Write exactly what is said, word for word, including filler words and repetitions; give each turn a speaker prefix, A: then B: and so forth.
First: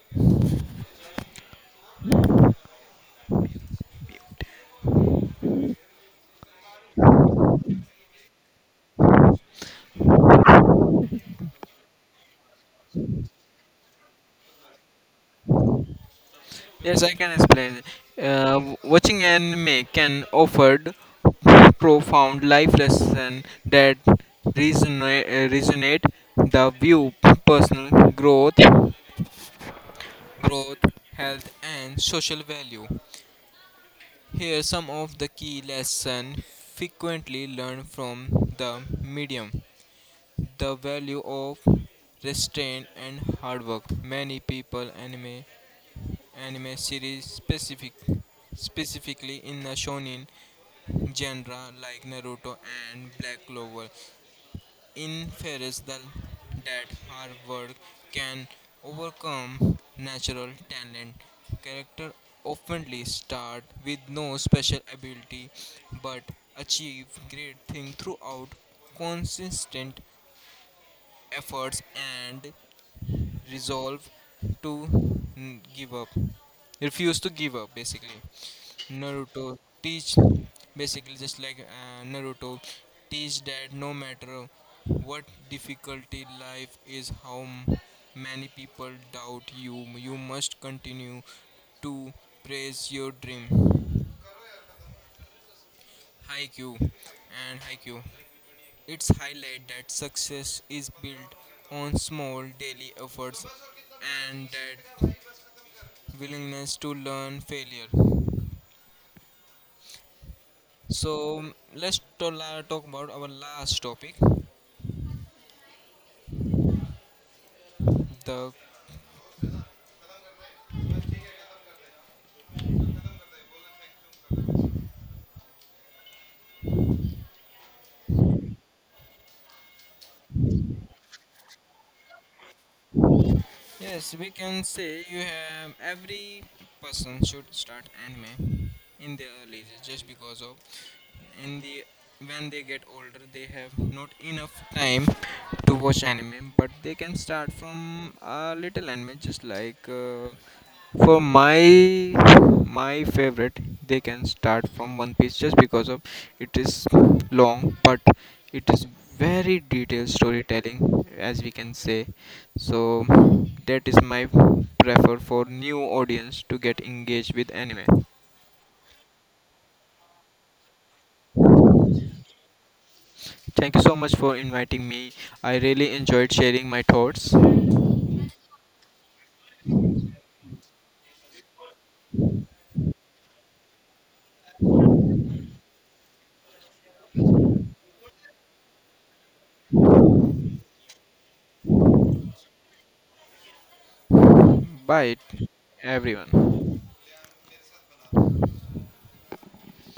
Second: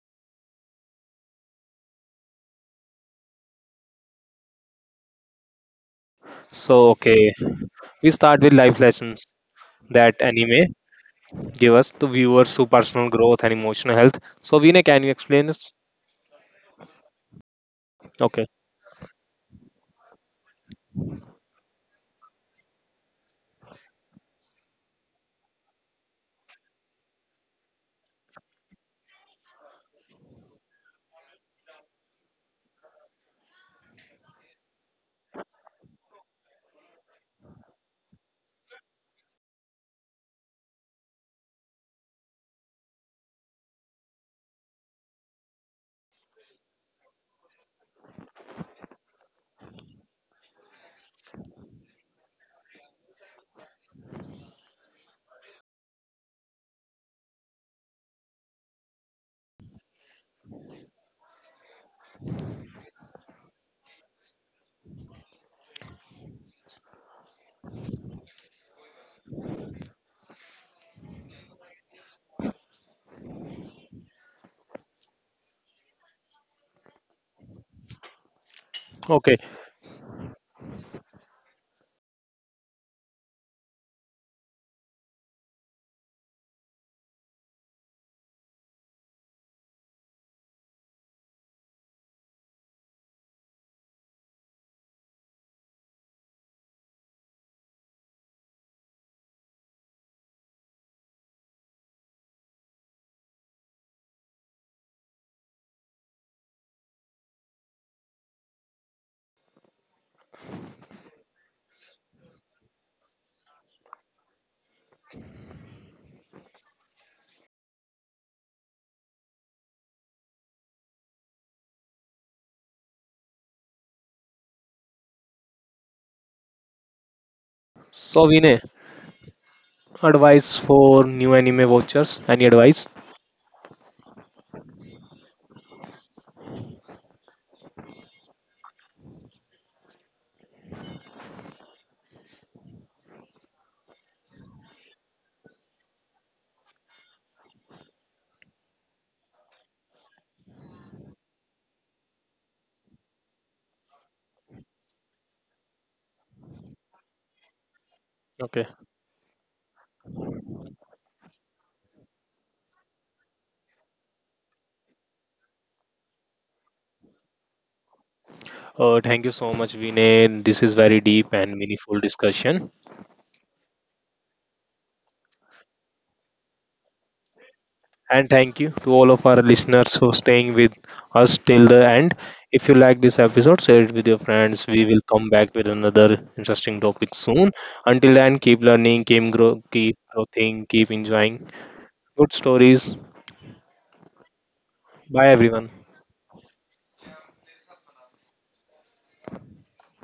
A: So, okay, we start with life lessons that anime give us to viewers to personal growth and emotional health. So, Vinay, can you explain this?
B: Yes, I can explain.
A: Okay,
B: Uh, watching anime can offer profound life lesson that resonate, uh, resonate the view personal growth, growth, health, and social value. Here are some of the key lessons frequently learned from the medium the value of restraint and hard work. Many people anime anime series specific specifically in the shonen genre like Naruto and Black Clover inference that that hard work can overcome natural talent. Character oftenly start with no special ability but achieve great things throughout consistent efforts and resolve to n- give up refuse to give up basically
A: okay.
B: naruto teach basically just like uh, naruto teach that no matter what difficulty life is how m- many people doubt you you must continue to praise your dream haiku and haiku. It's highlight that success is built on small daily efforts and that willingness to learn failure. So let's to- la- talk about our last topic. The
A: So, Vinay, advice for new anime watchers? Any advice?
B: yes, we can say you have every person should start anime in their early ages just because of in the when they get older they have not enough time to watch anime but they can start from a little anime just like uh, for my my favorite, they can start from One Piece just because of it is long, but it
A: Okay.
B: is very detailed storytelling, as we can say. So that is my prefer for new audience to get engaged with anime.
A: Uh, thank you so much, Vinay. This is very deep and meaningful discussion.
B: Thank you so much for inviting me. I really enjoyed sharing my thoughts.
A: And thank you to all of our listeners for staying with us till the end. If you like this episode, share it with your friends. We will come back with another interesting topic soon. Until then, keep learning, keep, grow, keep growing, keep enjoying good stories.
B: Bye,
A: Bye, everyone.
B: everyone.